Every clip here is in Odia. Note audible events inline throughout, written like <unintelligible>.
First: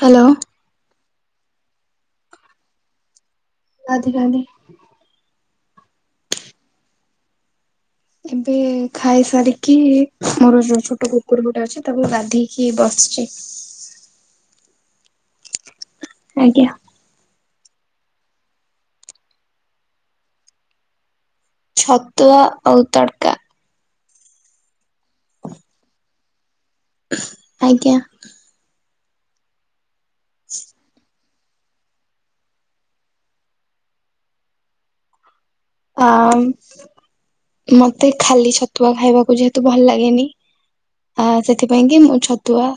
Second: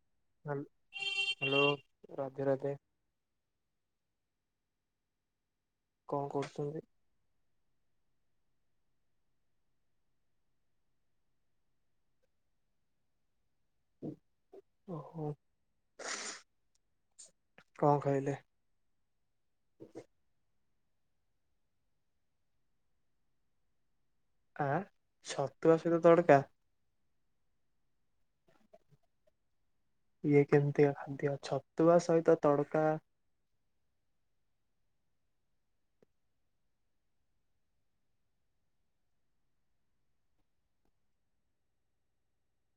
Hello. Hello hello Radhe Radhe. ଆଧିକାଲି। କଣ କରୁଛନ୍ତି? ଏବେ ଖାଇ ସାରିକି ମୋର ଯୋଉ ଛୋଟ କୁକୁର ଗୋଟେ ଅଛି ତାକୁ ଗାଧେଇକି ବସିଛି। ଓହୋ। ଆଜ୍ଞା। କଣ ଖାଇଲେ? ଛତୁଆ ଆଉ ତଡକା। ଆଁ ଛତୁଆ ସହିତ ତଡକା। ଆଜ୍ଞା। ଇଏ କେମିତିକା ଖାଦ୍ୟ? ଛତୁଆ ସହିତ ତଡକା। ଅ ମତେ ଖାଲି ଛତୁଆ ଖାଇବାକୁ ଯେହେତୁ ଭଲ ଲାଗେନି। ଆ ସେଥିପାଇଁ କି ମୁଁ ଛତୁଆ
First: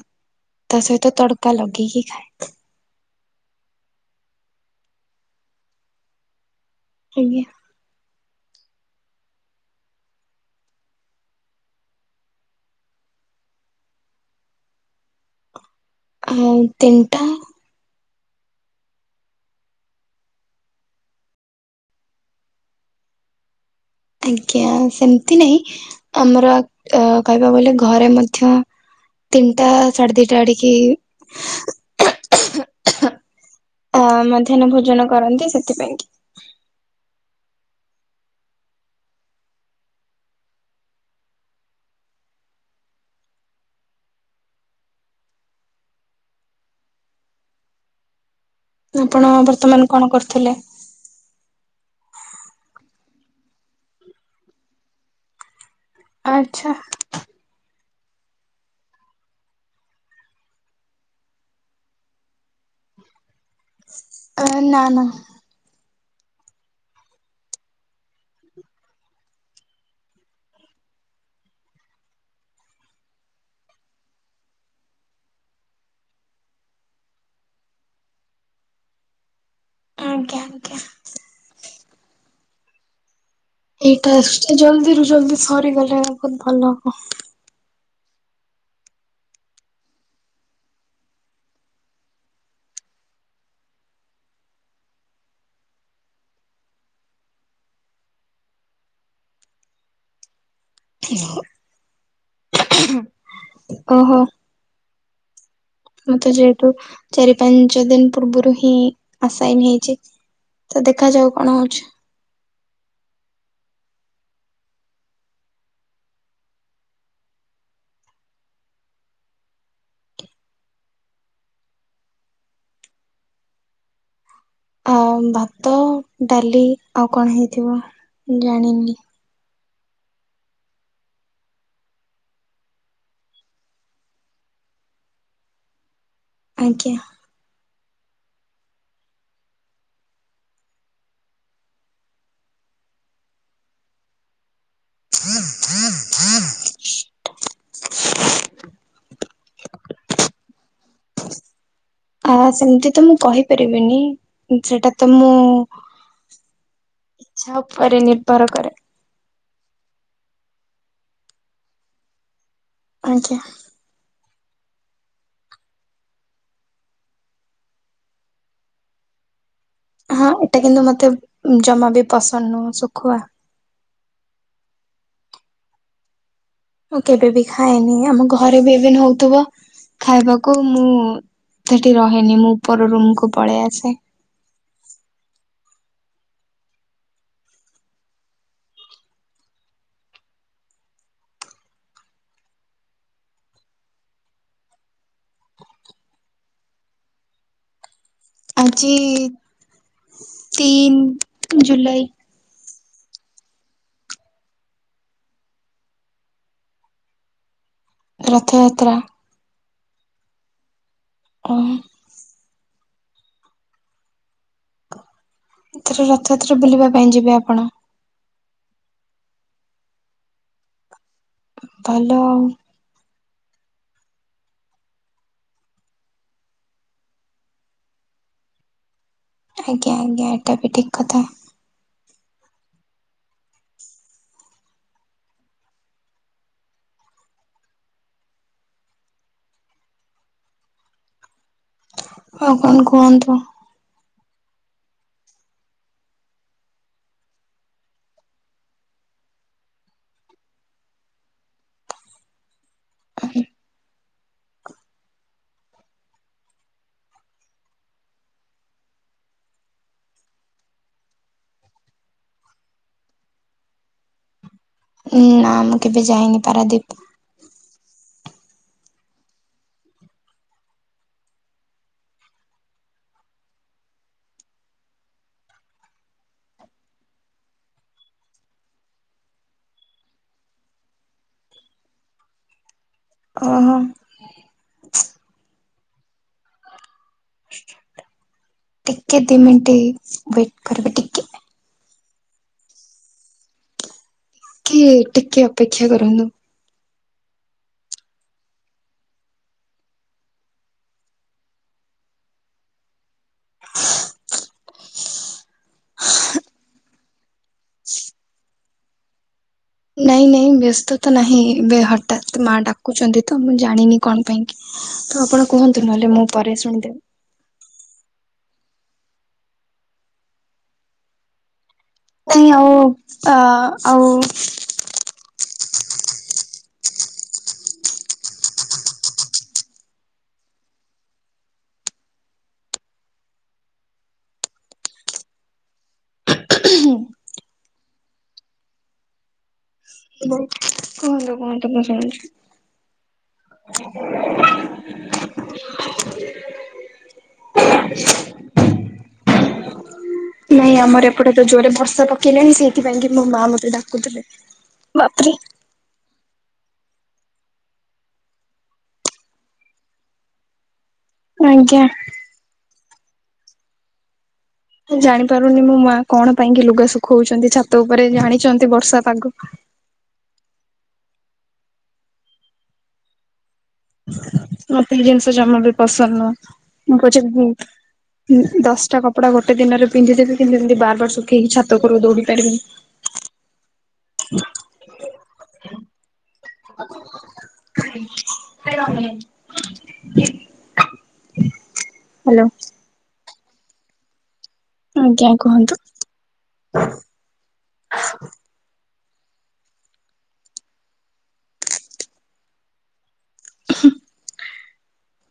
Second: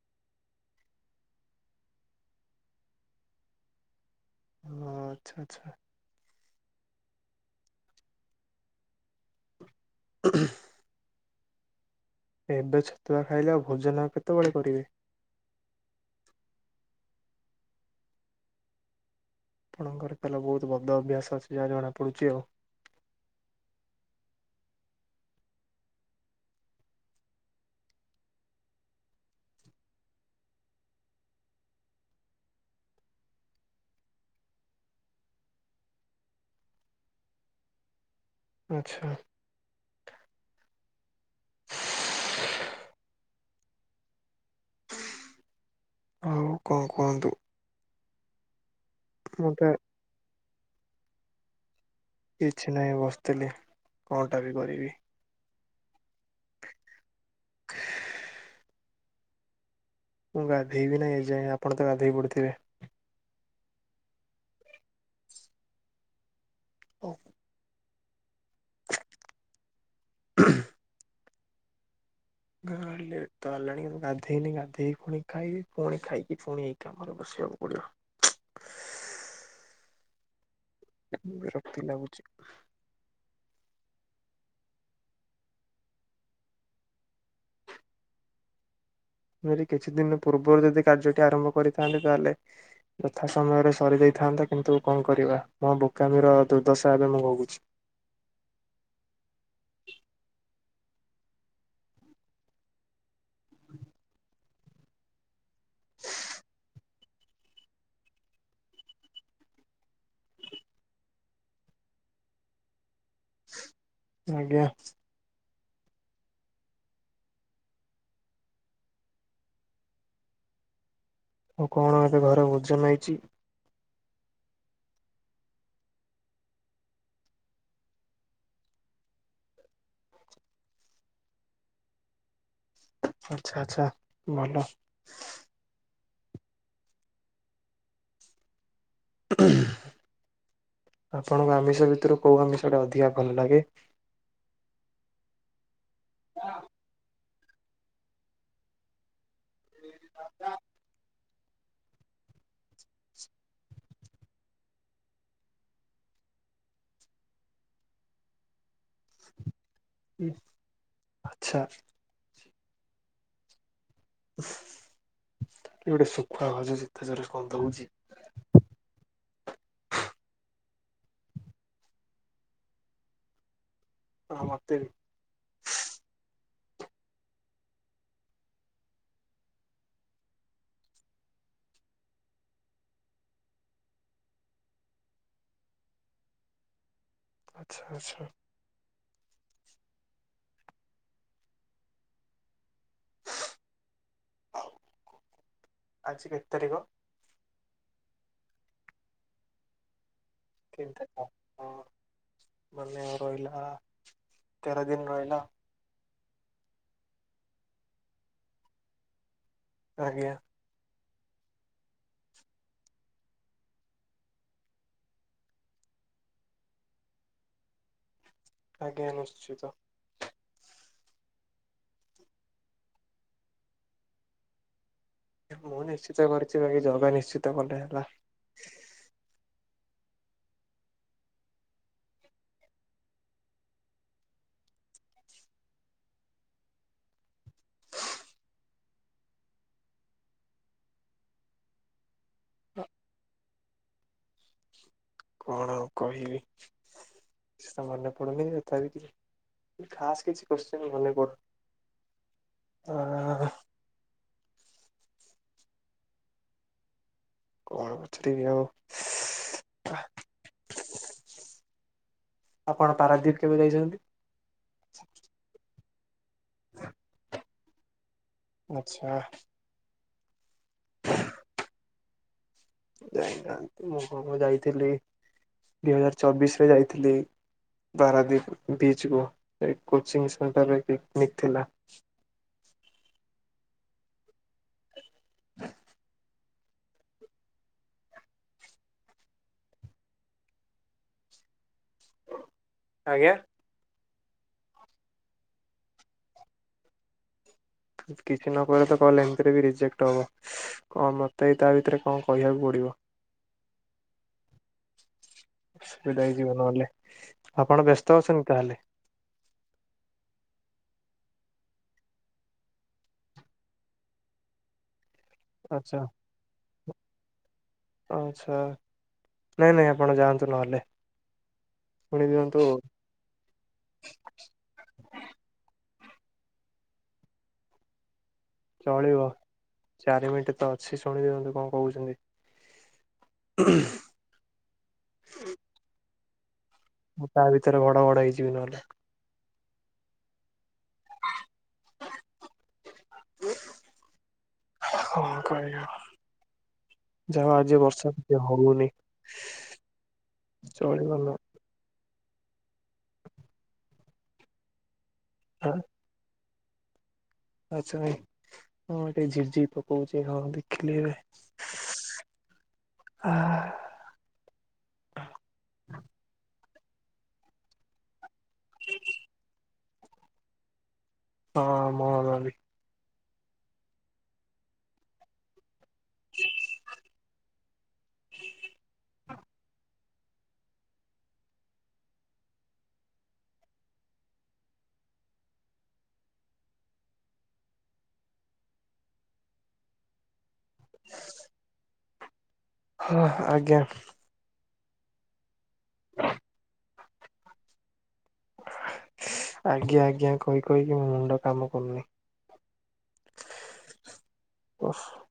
ତା ସହିତ ତଡକା ଲଗେଇକି ଖାଏ। ଓ ଆଚ୍ଛା ଆଚ୍ଛା। ଆଜ୍ଞା। <inaudible> ଏବେ ଛତୁଆ ଖାଇଲେ। ଆଉ ଭୋଜନ କେତେବେଳେ କରିବେ? ଆଉ ତିନିଟା। ଆପଣଙ୍କର ତାହାଲେ ବହୁତ ଭଦ ଅଭ୍ୟାସ ଅଛି। ଯାହା ଜଣା ପଡୁଛି ଆଉ। ଆଜ୍ଞା ସେମତି ନାହିଁ ଆମର ଅ କହିବାକୁ ଗଲେ ଘରେ ମଧ୍ୟ ତିନିଟା ସାଢ଼େ ଦିଟା ଆଡିକି ଅଁ ମଧ୍ୟାହ୍ନ ଭୋଜୋନ କରନ୍ତି ସେଥିପାଇଁ କି ଆଚ୍ଛା। ଆଉ କଁ କୁହନ୍ତୁ। ଆପଣ ମୁଁ ତ ବର୍ତ୍ତମାନ କଣ କରୁଥୁଲେ। କିଛି ନାହିଁ ବସିଥିଲି କଁଟା ବି କରିବି। ଆଚ୍ଛା। <inaudible> ମୁଁ ଗାଧୋଇବି ନାଇଁ ଏଯାଏଁ ଆପଣ ତ ଗାଧୋଇ ପଡ଼ିଥିବେ। ଏଁ ନାଁ ନାଁ। <unintelligible> <inaudible> <unintelligible> ଲେଟ୍ ତ ହେଲାଣି କିନ୍ତୁ ଗାଧେଇନି ଗାଧେଇକି ଫୁଣି ଖାଇବି ପୁଣି ଖାଇକି ଫୁଣି ଏଇ କାମରେ ବସିବାକୁ ପଡ଼ିବ। ଆଞା ଆଞା। ବିରକ୍ତି ଲାଗୁଚି। ଏଇ ଟାସ୍କଟି ଜଲ୍ଦୀରୁ ଜଲ୍ଦୀ ସରିଗଲେ ବୋହୁତ ଭଲ ହବ। ଯଦି କିଛି ଦିନ ପୂର୍ବରୁ ଯଦି କାର୍ଯ୍ୟଟି ଆରମ୍ଭ କରିଥାନ୍ତି ତାହେଲେ ଯଥା ସମୟରେ ସରିଯାଇଥାନ୍ତା କିନ୍ତୁ କଁ କରିବା ମୋ ବୋକାମିର ଦୁର୍ଦ୍ଦଶା ଏବେ ମୁଁ ଭୋଗୁଛି। <unintelligible> ଓହୋ। ମତେ ଯେହେତୁ ଚାରି ପାଞ୍ଚ ଦିନ ପୂର୍ବୁରୁ ହିଁ ଆସାଇଁନ ହେଇଛି। ତ ଦେଖାଯାଉ କଣ ହୋଉଛି। ଆଜ୍ଞା। ଆଉ କଣ ଏବେ ଘରେ ଭୋଜୋନ ହେଇଛି। ଆଉ ଭାତ ଡାଲି ଆଉ କଣ ହେଇଥିବ ଜାଣିନି। ଆଚ୍ଛା ଆଚ୍ଛା ଭଲ। ଆଜ୍ଞା। ଆପଣଙ୍କୁ ଆମିଷ ଭିତରୁ କୋଉ ଆମିଷ ଟା ଅଧିକା ଭଲ ଲାଗେ। <inaudible> <inaudible> ଆ ସେମିତି ତ ମୁଁ କହିପାରିବିନି ଉଁ ସେଟା ତ ମୁଁ ଇଚ୍ଛା ଉପରେ ନିର୍ଭର କରେ। ଆଚ୍ଛା। ଆଜ୍ଞା। କିଏ ଗୋଟେ ସୁଖୁଆ ଭାଜୁଚି ଏତେ ଜୋରେ ଗନ୍ଧୋଉଚି। ହଁ ଏଟା କିନ୍ତୁ ମତେ ଜମା ବି ପସନ୍ଦ ନୁହଁ ସୁଖୁଆ। ହଁ ମତେ ବି। ମୁଁ କେବେ ବି ଖାଏନି ଆମ ଘରେ ବି ଇଭେନ୍ ହୋଉଥୁବ। ଖାଇବାକୁ ମୁଁ ସେଠି ରହେନି ମୁଁ ଉପର ରୁମକୁ ପଳେଇ ଆସେ। ଆଚ୍ଛା ଆଚ୍ଛା। ଆଜି କେତେ ତାରିକ। ଆଜି ତିନି ଜୁଲାଇ। ମନେ ଆଉ ରହିଲା ତେର ଦିନ ରହିଲା। ରଥଯାତ୍ରା। ଆଜ୍ଞା। <unintelligible> ଏଥର ରଥଯାତ୍ରା ବୁଲିବା ପାଇଁ ଯିବେ ଆପଣ। ଆଜ୍ଞା ନିଶ୍ଚିତ। ଭଲ ଆଉ। ମୁଁ ନିଶ୍ଚିତ କରିଛି ବାକି ଜଗା ନିଶ୍ଚିତ କଲେ ହେଲା। ଆଜ୍ଞା ଆଜ୍ଞା ଏଟା ବି ଠିକ୍ କଥା। ହ ଆଉ କଣ କୁହନ୍ତୁ? କଣ ଆଉ କହିବି କିଛି ତ ମନେ ପଡୁନି <unintelligible> ଖାସ୍ କିଛି କୋଶ୍ଚିନି ମନେ ପଡୁନି ଆ କଣ ପଚାରିବି ଆଉ? ଆପଣ ପାରାଦ୍ୱୀପ କେବେ ଯାଇଚନ୍ତି? ନାଁ ମୁଁ କେବେ ଯାଇନି ପାରାଦ୍ଵୀପ। ଆଚ୍ଛା। <unintelligible> ମୁଁ ମୁଁ ଯାଇଥିଲି ଦୁଇ ହଜାର ଚବିଶି ରେ ଯାଇଥିଲି। ପାରାଦ୍ଵୀପ ବିଚ୍ କୁୁ <unintelligible> କୋଚିଂ ସେଣ୍ଟର ର ପିକନିକ୍ ଥିଲା। ଓ ହୋ। ଟିକେ ଦି ମିନିଟ୍ ୱେଟ୍ କରିବେ ଟି ଆଜ୍ଞା। କିଏ ଟିକେ ଅପେକ୍ଷା କରନ୍ତୁ। କିଛି ନ କହିଲେ ତ କଲ୍ ଏମିତି ରେ ବି ରିଜେକ୍ଟ ହବ। କଣ ମତେ ବି ତା ଭିତରେ କଣ କହିବାକୁ ପଡ଼ିବ। ଅସୁବିଧା ହେଇଯିବ ନହେଲେ ଆପଣ ବ୍ୟସ୍ତ ଅଛନ୍ତି ତାହେଲେ? ନାଇଁ ନାଇଁ ବ୍ୟସ୍ତ ତ ନାହିଁ ଏବେ ହଠାତ୍ ମା ଡାକୁଚନ୍ତି ତ ମୁଁ ଜାଣିନି କଣ ପାଇଁ କି। ଆପଣ କୁହନ୍ତୁ ଆଚ୍ଛା ନହେଲେ ମୁଁ ପରେ ଶୁଣିଦେବି। ଆଚ୍ଛା ନାଇଁ ନାଇଁ ଆପଣ ଯାଆନ୍ତୁ ନହେଲେ। ଶୁଣି ନାଇଁ ଦିଅନ୍ତୁ ଆଉ ଆ ଆଉ ଚଳିବ ଚାରି ମିନିଟ୍ ତ ଅଛି ଶୁଣି ଦିଅନ୍ତୁ କଣ କହୁଛନ୍ତି। <inaudible> ମୁଁ ତା ଭିତରେ ଘଡ଼ଘଡ଼ ହେଇଯିବି ନହେଲେ। କୁହନ୍ତୁ କୁହନ୍ତୁ ମୁଁ ଶୁଣୁଚି। <inaudible> ଯାହାହଉ ଆଜି ବର୍ଷା ଟିକେ ହଉନି। ନାଇଁ ଆମର ଚଳିବ ନ ଏପଟେ ତ ଯୋରେ ବର୍ଷା ପ ପକେଇଲାଣି ସେଇଥିପାଇଁ କି ମୋ ମା ମତେ ଡାକୁଥିଲେ ବାପରେ ହଁ। ଆଚ୍ଛା ଭାଇ ହଁ ଏବେ ଝିପି ଝିପି ପକଉଚି ହଁ ଦେଖିଲି ଏବେ। ଆଜ୍ଞା। <unintelligible> ମୁଁ ଜାଣିପାରୁନି ମୋ ମା କଣ ପାଇଁ କି ଲୁଗା ଶୁଖଉଚନ୍ତି ଛାତ ଉପରେ ଜାଣିଚନ୍ତି ବର୍ଷା ପାଗ। ହଁ ଆମର ବି ମତେ ଏଇ ଜିିନଷ ଜମା ବି ପସନ୍ଦ ନୁହଁ ମୁଁ କହୁଛି ଦଶଟା କପଡ଼ା ଗୋଟେ ଦିନରେ ପନ୍ଧିଦେବି କିନ୍ତୁ ଏମିତି ବାର୍ ବାର୍ ଶୁଖେଇକି ଛାତ ଉପରକୁ ଦୌଡ଼ି ପାରିବିନି। <unintelligible> ହ୍ୟାଲୋ। ହଁ ଆଜ୍ଞା। ଆଜ୍ଞା କୁହନ୍ତୁ। ଆଜ୍ଞା ଆଜ୍ଞା କହି କହିକି ମୋ ମୁଣ୍ଡ କାମ କରୁନି। <unintelligible> <unintelligible>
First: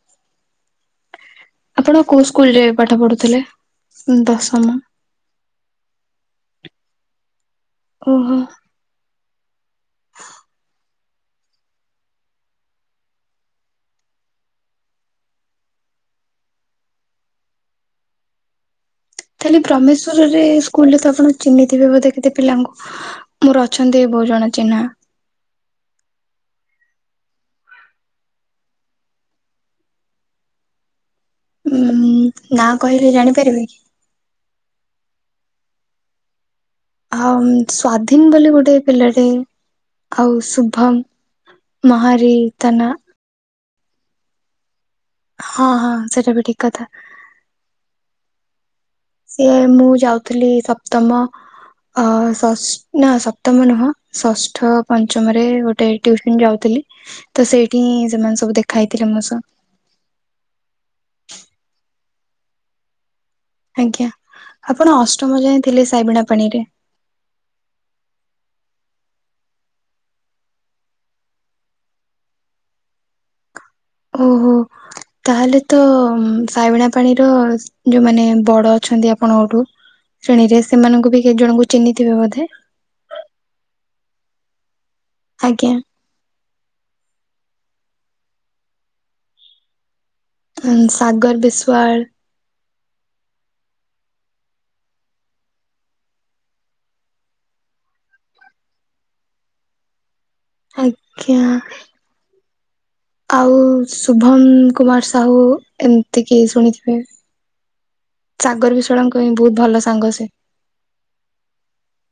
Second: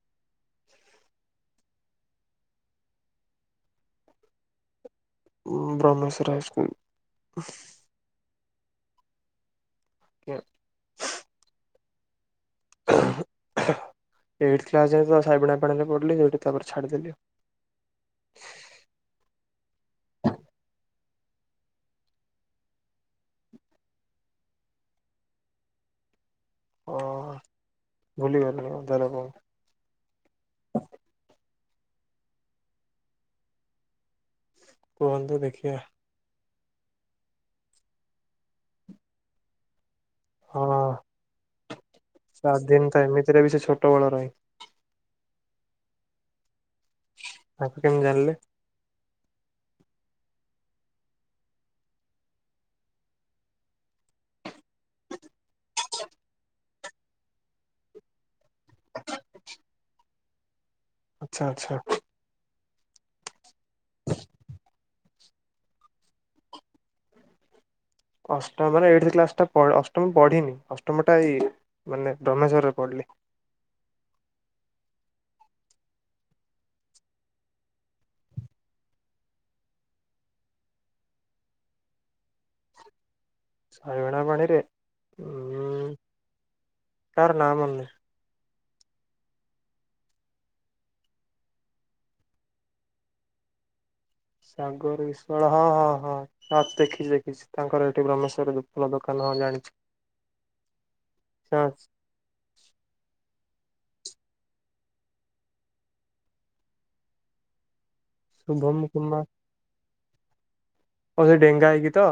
ଆପଣ କୋଉ ସ୍କୁଲ୍ ରେ ପାଠ ପଢ଼ୁଥିଲେ ଦଶମ? ଉଁ ବ୍ରହ୍ମେସ୍ଵର ହାଇସ୍କୁଲ୍। ଓ ହୋ। <unintelligible> ଏଇଟ୍ କ୍ଲାସ୍ ଯାଏ ତ ସାଇବଣା ପାଣିରେ ପଢୁଥିଲି ଯୋଉଠି ତାପରେ ଛାଡ଼ିଦେଲି। ତାହଲେ ଭ୍ରମେଶ୍ଵରରେ ସ୍କୁଲରେ ତ ଆପଣ ଚିହ୍ନିଥିବେ ବୋଧ କେତେ ପିଲାଙ୍କୁ। ମୋର ଅଛନ୍ତି ବୋହୁତ ଜଣ ଚିହ୍ନା। ଓହ ଭୁଲି ଗଲିଣି ମୁଁ ତାହେଲେ ଆପଣଙ୍କୁ। ଉ ହୁଁ ନା କହିଲେ ଜାଣିପାରିବେ କି। କୁହନ୍ତୁ ଦେଖିବା। ଆଉ ସ୍ଵାଧୀନ ବୋଲି ଗୋଟେ ପିଲାଟେ। ଆଉ ହଁ ଶୁଭମ୍ ମହାରି ତା ସ୍ଵାଧୀନ ନା। ତ ଏମିତିରେ ବି ସେ ଛୋଟ ବଳ ରହେ। ହଁ ହଁ ସେଇଟା ବି ଠିକ କଥା। ତାକୁ କେମିତି ଜାଣିଲେ? ସିଏ ମୁଁ ଯାଉଥିଲି ସପ୍ତମ ଅ ଷଷ୍ଠ ନା ସପ୍ତମ ନୁହଁ ଷଷ୍ଠ ପଞ୍ଚମରେ ଗୋଟେ ଟିୁଉସନ ଯାଉଥିଲି। ତ ସେଇଠି ହିଁ ସେମାନେ ସବୁ ଦେଖା ହେଇଥିଲେ ମୋ ସହ। ଆଚ୍ଛା ଆଚ୍ଛା। ଆଜ୍ଞା ଆପଣ ଅଷ୍ଟମ ଯାଏ ଥିଲେ ସାଇବିଣା ପାଣିରେ। ଅଷ୍ଟମରେ ଏଇ କ୍ସ ଟା ଅଷ୍ଟମ ପଢିନି ଅଷ୍ଟମ ଟା ଏଇ ମାନେ ରମେଶ୍ଵରରେ ପଢିଲି। ଓହୋ ତାହେଲେ ତ ସାଇବିଣା ପାଣିର ଯୋଉମାନେ ବଡ ଅଛନ୍ତି ଆପଣଙ୍କ ଗୋଠୁ ଶ୍ରେଣୀରେ ସେମାନଙ୍କୁ ବି କେତଜଣଙ୍କୁ ଚିହ୍ନିଥିବେ ବୋଧେ। ସାଇବୀଣାପଣିରେ। ଆଜ୍ଞା। କାହାର ନାଁ ମନେ ନାହିଁ। ସାଗର ବିଶ୍ୱାଳ। ସାଗର ବିଶ୍ୱାଳ ହଁ ହଁ ହଁ। ହଁ ଦେଖିଛି ଦେଖିଛି ତାଙ୍କର ଏଠି ବ୍ରହମେଶ୍ୱର ଫୁଲ ଦୋକାନ ହଁ ଜାଣିଛି। ଆଜ୍ଞା। ଆଉ ଶୁଭମ କୁମାର ସାହୁ ଏମତିକି ଶୁଣିଥିବେ। ସାଗର ଶୁଭମ କୁମାର ବିଶ୍ୱାଳଙ୍କ ହିଁ ବୋହୁତ ଭଲ ସାଙ୍ଗ ସିଏ। ହଉ ସେ ଡେଙ୍ଗା ହେଇକି ତ।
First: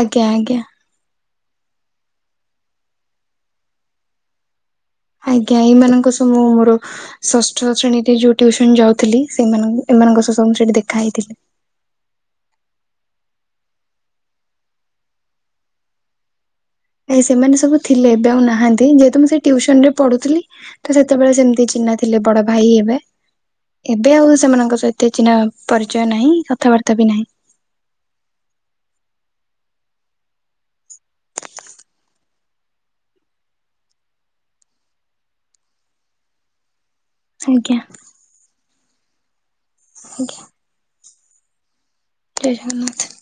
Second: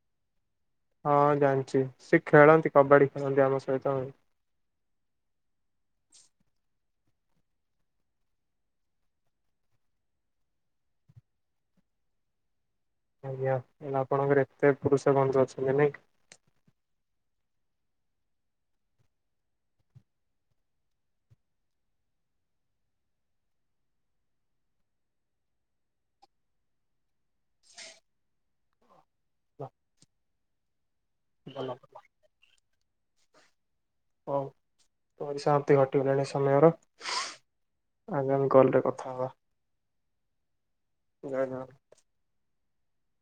ଆଜ୍ଞା ଆଜ୍ଞା। ହଁ ଜାଣିଛି ସେ ଖେଳନ୍ତି କବାଡି ଖେଳନ୍ତି ଆମ ସହିତ। ଆଜ୍ଞା ଏଇମାନଙ୍କ ସ ମୁଁ ମୋର ଷଷ୍ଠ ଶ୍ରେଣୀରେ ଯୋଉ ଟିଉସନ ଯାଉଥିଲି ସେମାନଙ୍କୁ ଏମାନଙ୍କ ସହ ସବୁ ମୁଁ ସେଠି ଦେଖା ହେଇଥିଲି। ଆଜ୍ଞା ତାହେଲେ ଆପଣଙ୍କର ଏତେ ପୁରୁଷ ବନ୍ଧୁ ଅଛନ୍ତି ନାଇଁ କି। ଆଜ୍ଞା ସେମାନେ ସବୁ ଥିଲେ ଏବେ ଆଉ ନାହାନ୍ତି ଯେହେତୁ ମୁଁ ସେ ଟଉସନ ରେ ପଢୁଥିଲି। ତ ସେତେବେଳେ ସେମିତି ଚିହ୍ନା ଥିଲେ ବଡ ଭାଇ ହେବେ। ଏବେ ଆଉ ସେମାନଙ୍କ ସହିତି ଚିହ୍ନା ପରିଚୟ ନାହିଁ କଥାବାର୍ତ୍ତା ବି ନାହିଁ। ହ <inaudible> ଭଲ <inaudible> ହଉ ପରିସମାପ୍ତି ଘଟିଗଲାଣି ସମୟର। ଆଜ୍ଞା। ଆଗମି କଲ ରେ କଥା ହବା। ଆଜ୍ଞା। ଜୟ ଜଗତ୍ ଜୟ ଜଗନ୍ନାଥ।